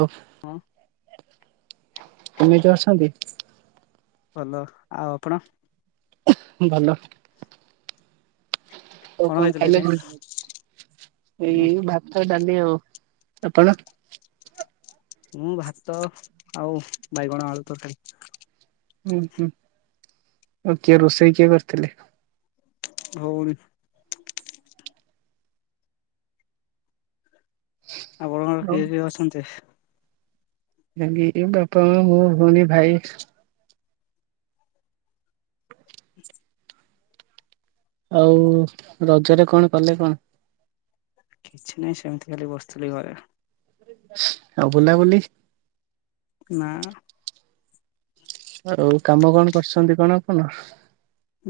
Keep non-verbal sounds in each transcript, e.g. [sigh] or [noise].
ହାଲ, ହଁ କେମିତି ଅଛନ୍ତି? ଭଲ ଆଉ ଆପଣ। ଭଲ। ଆଉ କଣ ଖାଇଥିଲେ ଖାଇଲେ ଆଜି? କଣ ଏଇ ଭାତ ଡାଲି ଆଉ ଆପଣ। ମୁଁ ଭାତ ଆଉ ବାଇଗଣ ଆଳୁ ତରକାରି। ହୁଁ ହୁଁ ଆଉ କିଏ ରୋଷେଇ କିଏ କରିଥିଲେ। ହଉନି ଆପଣଙ୍କ ଘରେ ଆଉ କିଏ କିଏ ଅଛନ୍ତି? ବାପା, ମା, ମୁଁ, ଭଉଣୀ ଭାଇ। [inaudible] ଆଉ ରଜରେ କଣ କଲେ କଣ କିଛି ନାହିଁ ସେମିତି ଖାଲି ବସିଥିଲି ଘରେ ଆଉ ବୁଲାବୁଲି ନାଁ ଆଉ କାମ କଣ କରୁଛନ୍ତି କଣ ଆପଣ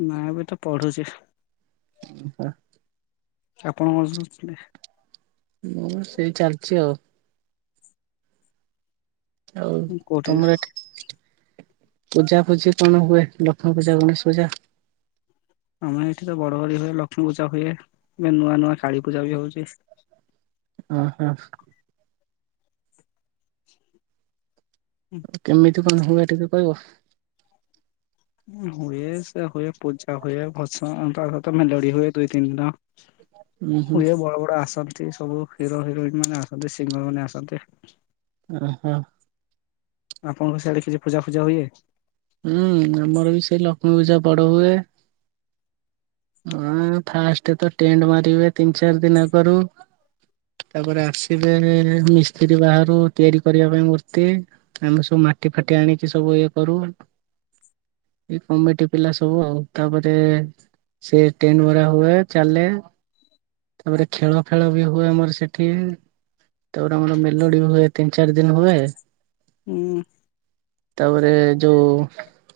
ନାଁ ଏବେ ତ ପଢୁଛି। [unintelligible] ଆପଣ ସ [unintelligible] ମୁଁ ସେଇ ଚାଲିଛି ଆଉ ଆଉ କୋଉଠି ତମର ଏଠି ପୂଜା ପୂଜି କଣ ହୁଏ ଲକ୍ଷ୍ମୀ ପୂଜା ଗଣେଶ ପୂଜା ଆମ ଏଠି ତ ବଡ଼ ବଡ଼ି ହୁଏ ଲକ୍ଷ୍ମୀ ପୂଜା ହୁଏ ଏ ନୂଆ ନୂଆ କାଳୀ ପୂଜା ବି ହଉଛି। ଓହୋ କେମିତି କଣ ହୁଏ ଟିକେ କହିବ। ହୁଏ ସେ ହୁଏ ପୂଜା ହୁଏ ଭତ୍ସ ତା ସହିତ ମେଲଡି ହୁଏ ଦୁଇ ତିନି ଦିନ ଉୁଁ ହୁଁ ହୁଏ ବଡ ବଡ ଆସନ ଅସନ୍ତି ସବୁ ହିରୋ ହିରୋଇନ୍ ମାନେ ଆସନ୍ତି ସିଙ୍ଗର ମାନେ ଆସନ୍ତି। ଓହୋ ଆପଣଙ୍କ ସିଆଡେ କିଛି ପୂଜା ଫୂଜା ହୁଏ। ହୁଁ ଆମର ବି ସେ ଲକ୍ଷ୍ମୀ ପୂଜା ବଡ ହୁଏ। ହଁ ଫାଷ୍ଟ ତ ଟେଣ୍ଟ ମାରିବେ ତିନି ଚାରି ଦିନ୍ ଆଗରୁ। ତାପରେ ଆସିବେ ମିସ୍ତ୍ରୀ ବାହାରୁ ତିଆରି କରିବା ପାଇଁ ମୂର୍ତ୍ତି। ଆମେ ସବୁ ମାଟି ଫାଟି ଆଣିକି ସବୁ ଇଏ କରୁ। ଏଇ କମିଟି ପିଲା ସବୁ ଆଉ ତାପରେ ସେ ଟେଣ୍ଡ ମରା ହୁଏ ଚାଲେ ତାପରେ ଖେଳ ଫେଳ ବି ହୁଏ ଆମର ସେଠି ତାପରେ ଆମର ମେଲୋଡି ହୁଏ ତିନି ଚାରି ଦିନ ହୁଏ। ହୁଁ। ତାପରେ ଯୋଉ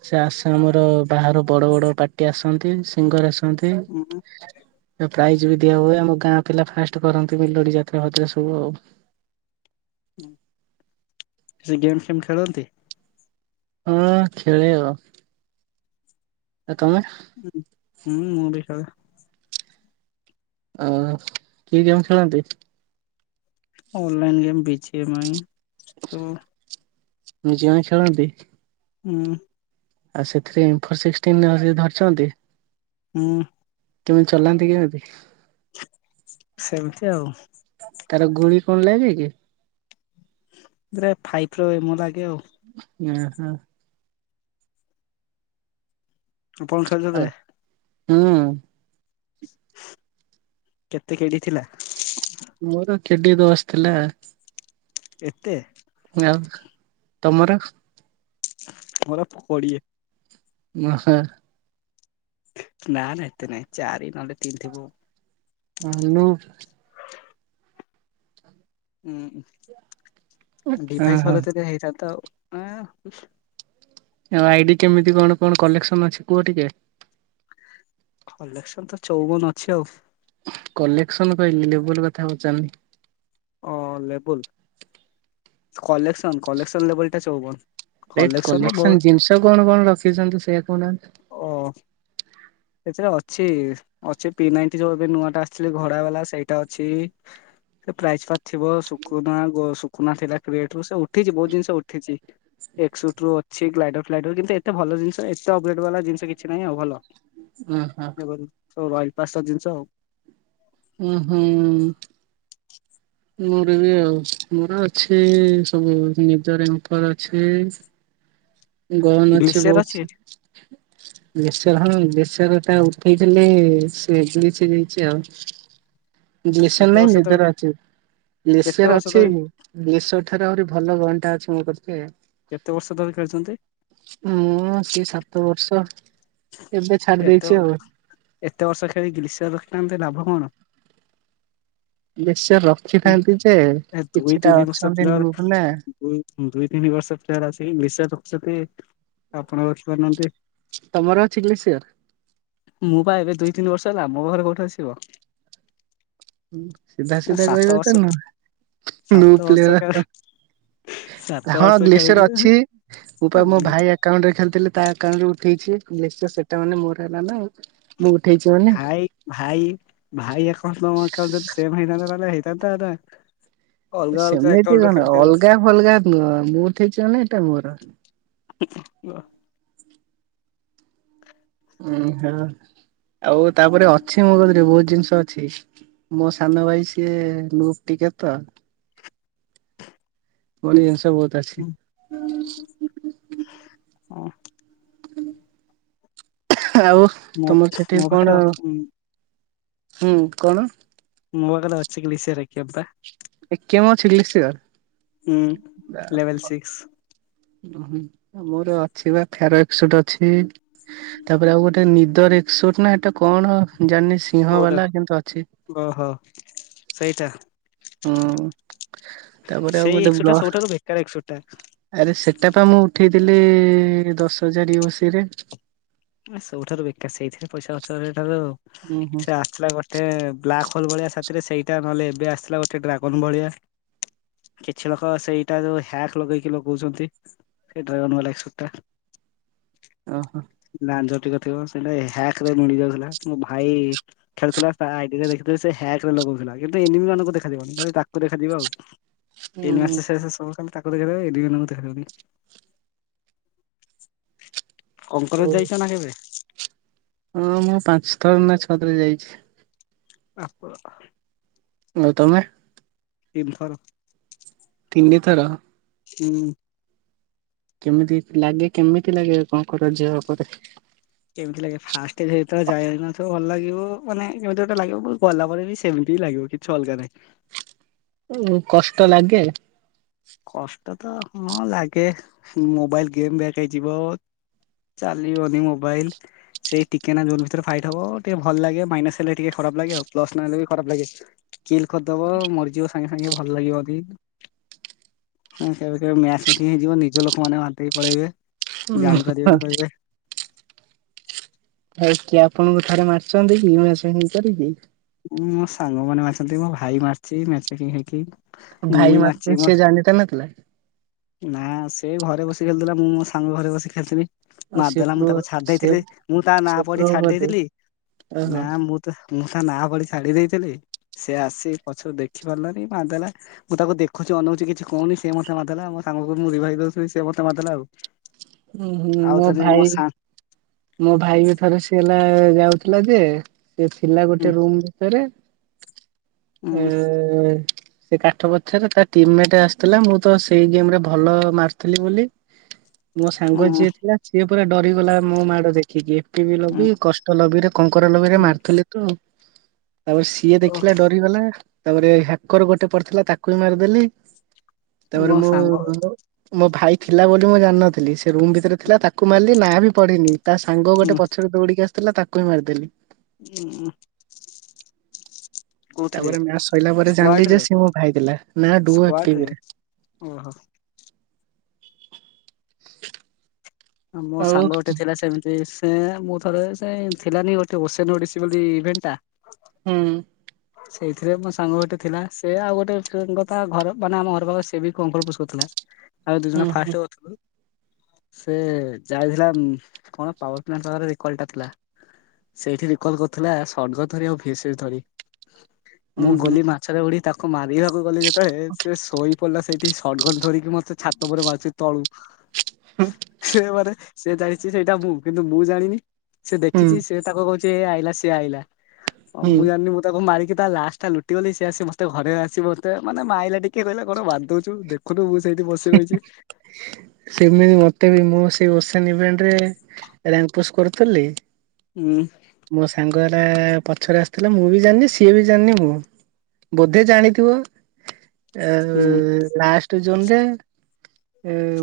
ସେ ଆସାମର ବାହାରୁ ବଡ ବଡ ପାଟି ଆସନ୍ତି। ସିଙ୍ଗର ଆସି ଏମିତି ଉଁ ଦ ପ୍ରାଇଜ ବି ଦିଆ ହୁଏ, ଆମ ଗାଁ ପିଲା ଫାଷ୍ଟ କରନ୍ତି ମେଲଡି ଯାତ୍ରା ଫାତ୍ରା ସବୁ ଆଉ। ହୁଁ, ସେ ଗେମ୍ ଫେମ୍ ଖେଳନ୍ତି? ହଁ, ଖେଳେ ଆଉ। ତମେ? ହୁଁ, ହୁଁ ମୁଁ ବି ଖେଳେ। ଅ କି ଗେମ୍ ଖେଳନ୍ତି? ଅନଲାଇନ୍ ଗେମ ବି ଜି ଏମ ଆଇ [unintelligible] ଆଇ ଖେଳନ୍ତି? ଉଁ, ଆଉ ସେଥିରେ ଇନଫୋ ସିକସଟିନ ଧରିଛନ୍ତି? ଉଁ, କେମିତି ଚଲାନ୍ତି କେମିତି? ସେମିତି ଆଉ। ତାର ଗୁଣି କଣ ଲାଗେ କି? [unintelligible] ଫାଇ ର ଏମ ଲାଗେ ଆଉ। ଉଁହୁଁ। [unintelligible] ଖେଳ ଅ ଦେବେ। ହୁଁ। ହୁଁ କେତେ କେଡି ଥିଲା? ମୋର କେଡି ଦସ ଥିଲା। ଏତେ? ଆଉ ତମର? ମୋର କୋଡିଏ। ଓହୋ। ନା ନା ଏତେ ନାଇଁ ଚାରି ନହେଲେ ତିନି ଥିବ। ଆ [unintelligible] ହୁଁ ଡିଭାଇସ ଓହୋ ଭଲ [unintelligible] ଆଉ ଆଇଡି କେମିତି କଣ କଣ କଲେକ୍ସନ ଅଛି କୁହ ଟିକେ? କଲେକ୍ସନ ତ ଚଉବନ ଅଛି ଆଉ। କଲେକ୍ସନ କହିଲି ଲେବୁଲ କଥା ପଚାରିଲି? ଅ ଲେବଲୁ? କଲେକ୍ସନ୍, କଲେକ୍ସନ ଲେବଲ ଟା ଚଉବନ। [unintelligible] କଲେକ୍ସନରେ କଲେସ ବହୁତ ଜିନିଷ କଣ କଣ ରଖିଛନ୍ତି ସେୟଆ କହୁନାହାନ୍ତି। ଓ। ସେଥିରେ ଅଛି ଅଛି ପିନାଇଟ ଯୋଉ ଏବେ ନୂଆ ଟା ଆସିଥିଲି ଘଡା ବାଲା ସେଇଟା ଅଛି। ସେ ପ୍ରାଇଜ ପାର୍ ଥିବ ସୁଖନା ସୁକୁନା ଥିଲା [unintelligible] ସେ ଉଠିଛି ବହୁତ ଜିନିଷ ଉଠିଛି। ଏକ ସୁଟ ରୁ ଅଛି ଗ୍ଲାଇଡର ଫ୍ଲାଇଡର କିନ୍ତୁ ଏତେ ଭଲ ଜିନିଷ ଏତେ ଅପଗଡେଟ୍ ବାଲା ଜିନଷ କିଛି ନାହିଁ ଆଉ ଭଲ। ହଁ, ହଁ। ତୋ ବାଇପାସର ଜିନିଷ ଆଉ। ଓହୋ। ମୋର ବି ଆଉ ମୋର ଅଛି ସବୁ ନିଜରେଙ୍କର ଅଛି, ଗରମ ଅଛି ବହୁତ, ବେସର ହଁ ବେସର ଟା ଉଠେଇଥିଲେ ସେ [unintelligible] ସେ ଯାଇଛି ଆଉ। ଗ୍ଲିସର୍ କେତେ ନାଇଁ ବର୍ଷ ତ ନିଦରେ ଅଛି କେତେ ଗ୍ଲିସର ବର୍ଷ ଅଛି। ଧରି ଗ୍ଲିଶର ଠାରୁ ଆହୁରି ଭଲ ଘଣ୍ଟା ଅଛି ମୋ କତିରେ। କେତେ ବର୍ଷ ଧରି ଖେଳୁଚନ୍ତି? ହଁ ସେଇ ସାତ ବର୍ଷ। ଏବେ ଛାଡି ଏତେ ଦେଇଛି ଆଉ। ଏତେ ବର୍ଷ ଖେଳି ଗ୍ରୀଷର ରଖିଚନ୍ତି ଲାଭ କଣ? ନିଶ୍ଚ ରଖିଥାନ୍ତି ଯେ କିଛିଟା ଅଛନ୍ତି ନୁ ମାନେ ଦୁ ଦୁଇ ତିନି ବର୍ଷ ପ୍ଲେୟର ଆସିକି ଗ୍ରିସର୍ ରଖୁଚନ୍ତି। ଆପଣ ରଖିପାରୁନାହାନ୍ତି? ତମର ଅଛି ଗ୍ଲିସୟାର୍? ମୁଁ ବା ଏବେ ଦୁଇ ତିନି ବର୍ଷ ହେଲା ମୋ ଘରେ କୋଉଠି ଆସିବ? ସିଧା ସିଧା ସାତ କହିବେ ବର୍ଷ ତ ନୁହ ସାତ ଲୁପ ରେ ବର୍ଷ କା ରଖ। ସାତ ହଁ ବର୍ଷ ଗ୍ଲେସିୟର ଅଛି ଖେଳୁଛୁ ମୋ ପା ମୋ ଭାଇ ଏକାଉଣ୍ଟରେ ଖେଲିଥିଲେ ତା ଆକାଉଣ୍ଟରେ ଉଠେଇଚି। ନିଶ୍ଚୟ ସେଟା ମାନେ ତ ମୋର ହେଲା ନା? ମୁଁ ଉଠେଇଚି ମାନେ ଭାଇ ଭାଇ ଭାଇ ଏକାଉଣ୍ଟ ମୋ ଏକାଉଣ୍ଟ ଯଦି ସେମ ହୋଇଥାନ୍ତା ତାହାଲେ ହେଇଥାନ୍ତା ଏଟା ସେମିତି କଣ ଅଲଗା ଫଲଗା ନୁହ। ମୁଁ ଉଠେଇଚି ମାନେ ଏଇଟା ମୋର। କୁହ। ଉହୋ ଆଉ ତାପରେ ଅଛି ମୋ କରେ ବହୁତ ଜିନିଷ ଅଛି। ମୋ ସାନ ଭାଇ ସିଏ ଲୁପ ଟିକେ ତ। ଅଳିଆ ଜିନିଷ ବହୁତ ଅଛି। ହୁଁ, ହଁ ଆଉ ମୋ ତମର ସେଠି ମୋ ପାଖରେ କଣ ଉଁ, ହୁଁ କଣ? ମୋ ପାଖରେ ଅଛି ଗ୍ଲିଶର ଏରିକା ବା। ଏକେ ମୁ [unintelligible] ହୁଁ ଲେଭେଲ ସିକ୍ସ। ଉ ହୁଁ ମୋର ଅଛି ବା ଫେରକ୍ସ ଗୋଟେ ଅଛି। ତାପରେ ଆଉ ଗୋଟେ ନିଦ ରେକ୍ସ ଗୋଟେ ନା ଏଟା କଣ ଜାଣିନି ସିଂହ କୋଉଟା ବାଲା କିନ୍ତୁ ଅଛି। ଓହୋ ସେଇଟା। ହଁ। ତାପରେ ଆଉ ସେଇ ଗୋଟେ ଏକଶ ବ୍ଲ ଟା ସବୁଠାରୁ ବେକାର ଏକଶ ଗୋଟା। ଆରେ ସେଟାପା ମୁଁ ଉଠେଇଥିଲି ଦଶ ହଜାର ୟୁ ଏ ସିରେ। ସବୁଠାରୁ ବେକାର। ସେଇଥିରେ ପଇସା ଖର୍ଚଠାରୁ ଉଁ ହୁଁ ସେ ଆସିଲା ବ ଏତେ ବ୍ଲାକ୍ ହୋଲ ଭଳିଆ ସେଥିରେ ସେଇଟା ନହେଲେ ଏବେ ଆସିଲା ଗୋଟେ ଡ୍ରାଗନ୍ ଭଳିଆ। କିଛି ଲୋକ ସେଇଟା ଯୋଉ ହ୍ୟାକ୍ ଲଗେଇକି ଲଗଉଚନ୍ତି ସେଇଟା ନହେଲେ ଛୋଟ। ଓହୋ। ଲାଞ୍ଜ ଟିକ ଥିବ ସେଇଟା ହ୍ୟାକରେ ମିଳିଯାଉଥିଲା ମୋ ଭାଇ ଖେଳୁଥିଲା ତା ଆଇଡିରେ ଦେଖିଥିଲେ ସେ ହ୍ୟାକ ରେ ଲଗଉଥିଲା। ଏବେ ଏନିମି ମାନଙ୍କୁ ଦେଖାଯିବନି ଖାଲି ତାକୁ ଦେଖାଯିବ ଆଉ। [unintelligible] ତିନି ହୁଁ ମାସ ଶେଷ ସବୁ ଖାଲି ତାକୁ ଦେଖିଦେବ ଏ [unintelligible] କଲେଜ ଓ ଯାଇଚ ନା କେବେ? ହଁ ମୁଁ ପାଞ୍ଚ ଥର ନା ଛଅ ଥର ଯାଇଚି। ଆପ ଆଉ ତମେ? ତିନଥର। ତିନି ଥର। ହୁଁ। କେମିତି ଲାଗେ କେମିତି ଲାଗେ କଣ କର ଝିଅ କରେ? କେମିତି ଲାଗେ ଫାଷ୍ଟ ଯେତେବେଳେ ଯାଇନଥିବ ଭଲ ଲାଗିବ ମାନେ କେମିତି ଗୋଟେ ଲାଗିବ ଗଲା ପରେ ବି ସେମତି ବି ଲାଗିବ କି। କିଛି ଅଲଗା ନାହିଁ। ହୁଁ କଷ୍ଟ ଲାଗେ। କଷ୍ଟ ତ ହଁ ଲାଗେ ମୋବାଇଲ ଗେମ୍ ବ୍ୟାକ ହେଇଯିବ ଚାଲିିବନି ମୋବାଇଲ ସେଇ ଟିକେ ନା ଜୋନ୍ ଭିତରେ ଫାଇଟ୍ ହବ ଟିକେ ଭଲ ଲାଗେ ମାଇନାସ ହେଲେ ଟିକେ ଖରାପ ଲାଗେ ଆଉ ପ୍ଲସ ନହେଲେ ବି ଖରାପ ଲାଗେ। ଚିଲ୍ କରିଦେବ ମରିଯିବ ସାଙ୍ଗେ ସାଙ୍ଗେ ଭଲ ଲାଗିବ ବି [inaudible] ହେଇଯିବ ନିଜ ଲୋକମାନେ ମାରିଦେଇକି ପଳେଇବେ ଉଁ ଜାଣିପାରିବେନି କହିବେ ଆଉ କିଏ ଆପଣଙ୍କ ଠାରେ ମାରିଛନ୍ତି [unintelligible] ଉଁ ମୋ ସାଙ୍ଗ ମାନ ମାରିଛନ୍ତି ମୋ ଭାଇ ମାରିଛି ମେଚେକି [unintelligible] ହେଇକି। ମୁଁ ଭାଇ ବି କି ମାରିଛି ମାରୁଥିଲେ ମୋ ସେ ଜାଣି [unintelligible] ନା ସେ ଘରେ ବସି ଖେଳୁଥିଲା ମୁଁ ମୋ ସାଙ୍ଗ ଘରେ ବସି ଖେଳୁଥିଲି ଆଉ ସେ ମାରିଦେଲା ମୁଁ ପୁଅ ତାକୁ ଛାଡି ସେ ଦେଇଥିଲି ମୁଁ ତା ନାଁ ସେ ପଢି ପ୍ରୋ ଛାଡି ବୋଧେ ଦେଇଥିଲି ଓହୋ ନା ମୁଁ ମୁଁ ତା ନା ପଢ଼ି ଛାଡି ଦେଇଥିଲି ସେ ଆସି ପଛରୁ ଦେଖି ପାରିଲନି ମାରିଦେଲା ମୁଁ ତାକୁ ଦେଖୁଛି ଅନଉଛି କିଛି କହୁନି ସେ ମତେ ମାରିଦେଲା। ମୋ ସାଙ୍ଗ କୁ ମୁଁ ରିଭାଇସ୍ ଦଉଥିଲି ସେ ମତେ ମାରିଦେଲା ଆଉ। ହୁଁ ହୁଁ ଆଉ ମୋ ଥରେ ଭାଇ ସା ମୋ ଭାଇ ବି ଥରେ ସିଏ ହେଲା ଯାଉଥିଲା ଯେ ସେ ଥିଲା ଉଁ ଗୋଟେ ରୁମ ଭିତରେ ଉଁ ଏ ଏ ସେ କାଠ ପଛରେ ତା ଟିମ ମେଟ ଆସିଥିଲା ମୁଁ ତ ସେଇ ଗେମ ରେ ଭଲ ମାରିଥିଲି ବୋଲି ମୋ ସାଙ୍ଗ ଉଁ ଯିଏ ଥିଲା ସିଏ ପୁରା ଡରିଗଲା ମୋ ମାକୁ ଉଁ [unintelligible] କଷ୍ଟ ଲବିରେ କଙ୍କରା ଲବିରେ ଉଁ ମାରୁଥିଲେ ତ। ତାପରେ ସିଏ ଓ ଦେଖିଲା ଡରିଗଲା ତାପରେ ହ୍ୟାକର ଗୋଟେ ପଡିଥିଲା ତାକୁ ବି ମାରିଦେଲି ତାପରେ ମୋ ମୁଁ ସାଙ୍ଗ ମୋ ଭାଇ ଥିଲା ବୋଲି ମୁଁ ଜାଣିନଥିଲି ସେ ରୁମ୍ ଭିତରେ ଥିଲା ତାକୁ ମାରିଲି ନାଁ ବି ପଢ଼ିନି ତା ସାଙ୍ଗ ଗୋଟେ ଉଁ ପଛରେ ଦୌଡ଼ିକି ଆସିଥିଲା ତାକୁ ବି ମାରିଦେଲି ହୁଁ। ତାପରେ ମା ଶୋଇଲା ପରେ ଜାଣିଲି ଯେ ସ [unintelligible] ମ ଭାଇ ଦେଲା ନାଡୁରେ ସ୍କ୍ୱାଡରେ ଓହୋ। ଆଉ ମୋ ସାଙ୍ଗ ଗୋଟେ ଥିଲା ସେମିତି ସେ ସେ ମୁଁ ଥରେ ସେ ଥିଲାନି ଗୋଟେ ଓସେନ ଓଡିଶୀ ବୋଲି ଇଭେଣ୍ଟ ଟା ହୁଁ। ସେଇଥିରେ ମୋ ସାଙ୍ଗ ଗୋଟେ ଥିଲା ସେ ଆଉ ଗୋଟେ ଙ୍କ ତା ଘର ମାନେ ଆମ ଘର ପାଖରେ ସେ ବି କଙ୍କର ପୋଷକରୁଥିଲା। [unintelligible] ଆଉ ଦୁଇ ହୁଁ ଜଣ ହୁଁ ଫାଷ୍ଟ କରିଥିଲୁ ସେ ଯାଇଥିଲା କଣ ପାୱାର ପ୍ଲାଣ୍ଟ ପାରେ ରିକଲ ଟା ଥିଲା ସେଇଠି ରିକଲ କରୁଥିଲା ସଷର୍ଗ ଧରି ଆଉ ଭିସ ଧରି [unintelligible] ହୁଁ ମୁଁ ହୁଁ ଗଲି ମାଛରେ ଉଢି ତାକୁ ମାରିବାକୁ ଗଲି ଯେତେବେଳେ ସେ ଶୋଇ ପିଲା ସେଇଠି ସଟଗଟ ଧରିକି ମତେ ଛାତ ଉପରେ ମା [unintelligible] ରୁୁଛି ତଳୁ ହୁଁ ସେ ସେ ଯାଇଛି ସେଇଟା ମୁଁ କିନ୍ତୁ ମୁଁ ଜାଣିନି ସେ ହୁଁ ଦେଖିଛି ସେ ତାକୁ କହୁଛି ଏ ଆଇଲା ସିଏ ଆଇଲା ହୁଁ ମୁଁ ଜାଣିନି ମତେ ତାକୁ ମାରିକି ତା ଲାଷ୍ଟ ଟା ଲୁଟିଗଲି ସିଏ ଆସି ମତେ ଘରେ ଆସି ମତେ ମାନେ ମ ଆଲା [unintelligible] ଟିକେ ରହିଲା ଘଣ ବାଧ ଦଉୁ ଦେଖୁ ପୁ ମୁ [unintelligible] ସେଇଠି ବସି ରହିଛି ସେମିତି ମତେ ବି ମୁଁ ସେଇ [unintelligible] ସଭେଣ୍ଟ ରେ ରଙ୍ଗ [unintelligible] ପୁସ୍ କରିଥିଲିଲି ହୁଁ। ମୋ ସାଙ୍ଗ ହେଲା ପଛରେ ଆସୁଥିଲା ମୁଁ ବି ଜାଣିନି ସିଏ ବି ଜାଣିନି ମୁଁ ବୋଧେ ଜାଣିଥିବ ହୁଁ ଲାଷ୍ଟ ଜୁନ ରେ?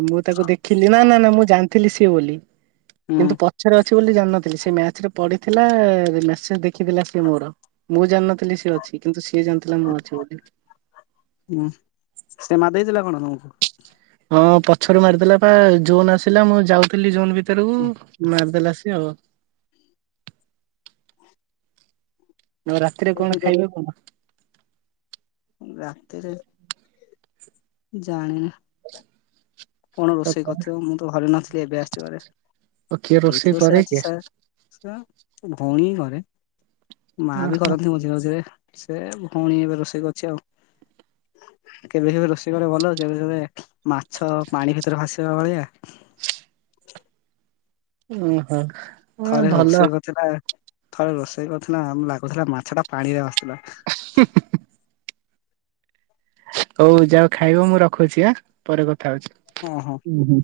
ମୁଁ ତାକୁ ଦେଖିଲି ନା ନା ନା ମୁଁ ଜାଣିଥିଲି ସିଏ ବୋଲି ହୁଁ କିନ୍ତୁ ପ ପଛରେ ଅଛି ବୋଲି ଜାଣିନଥିଲି ସେ ମ୍ୟାଚ ରେ ପଡିଥିଲା ମେସେଜ ଦେଖିଥିଲା ସେ ମୋର। ମୁଁ ଜାଣିନଥିଲି ସିଏ ଅଛି କିନ୍ତୁ ସିଏ ଜାଣିଥିଲା ମୁଁ ଅଛି ବୋଲି। ହୁଁ ସେ ମା ଦେଇଥିଲା କଣ ତମକୁ। ହଁ ପଛରୁ ମାରିଦେଲା ପା ଜୋନ୍ ଆସିଲା ମୁଁ ଯାଉଥିଲି ଜୁନ୍ ଭିତରକୁ ମାରିଦେଲା ସିଏ ଆଉ ଆ ରାତିରେ କଣ ଖାଇବେ କଣ। ରାତିରେ ଜାଣିନା। [unintelligible] କଣ ରୋଷେଇ କରିଥିବ ମୁଁ ତ ଘରେ ନଥିଲି ଏବେ ଆସଚିବାରେ ଆଉ କିଏ ରୋଷେଇ ହେଇଥିବ ସେ କରେ ଆଜି କିଏ? ସାର୍ ସେ ଭଉଣୀ ବି କରେ ମା ବି କରନ୍ତି ମଝିରେ ମଝିରେ। ସେ ଭୋଉଣି ଏବେ ରୋଷେଇ କରିଚି ଆଉ କେବେ କେବେ ରୋଷେଇ କରେ ଭଲ କେବେ କେବେ ମାଛ ପାଣି ଭିତରେ ଭାସିବା ଭଳିଆ। ଓ ହୋ। ଥରେ ରୋଷେଇ କରୁଥିଲା ଥରେ ରୋଷେଇ କରୁଥିଲା ଆମ ଲାଗୁଥିଲା ମାଛ ଟା ପାଣିରେ ଭାସଥିଲା। ହଁ ହଉ ଯାଅ ଖାଇବ ମୁଁ ରଖୁଚି ଆ ପରେ କଥା ହଉଚି। ଓ ହୋ। ଉଁ ହୁଁ।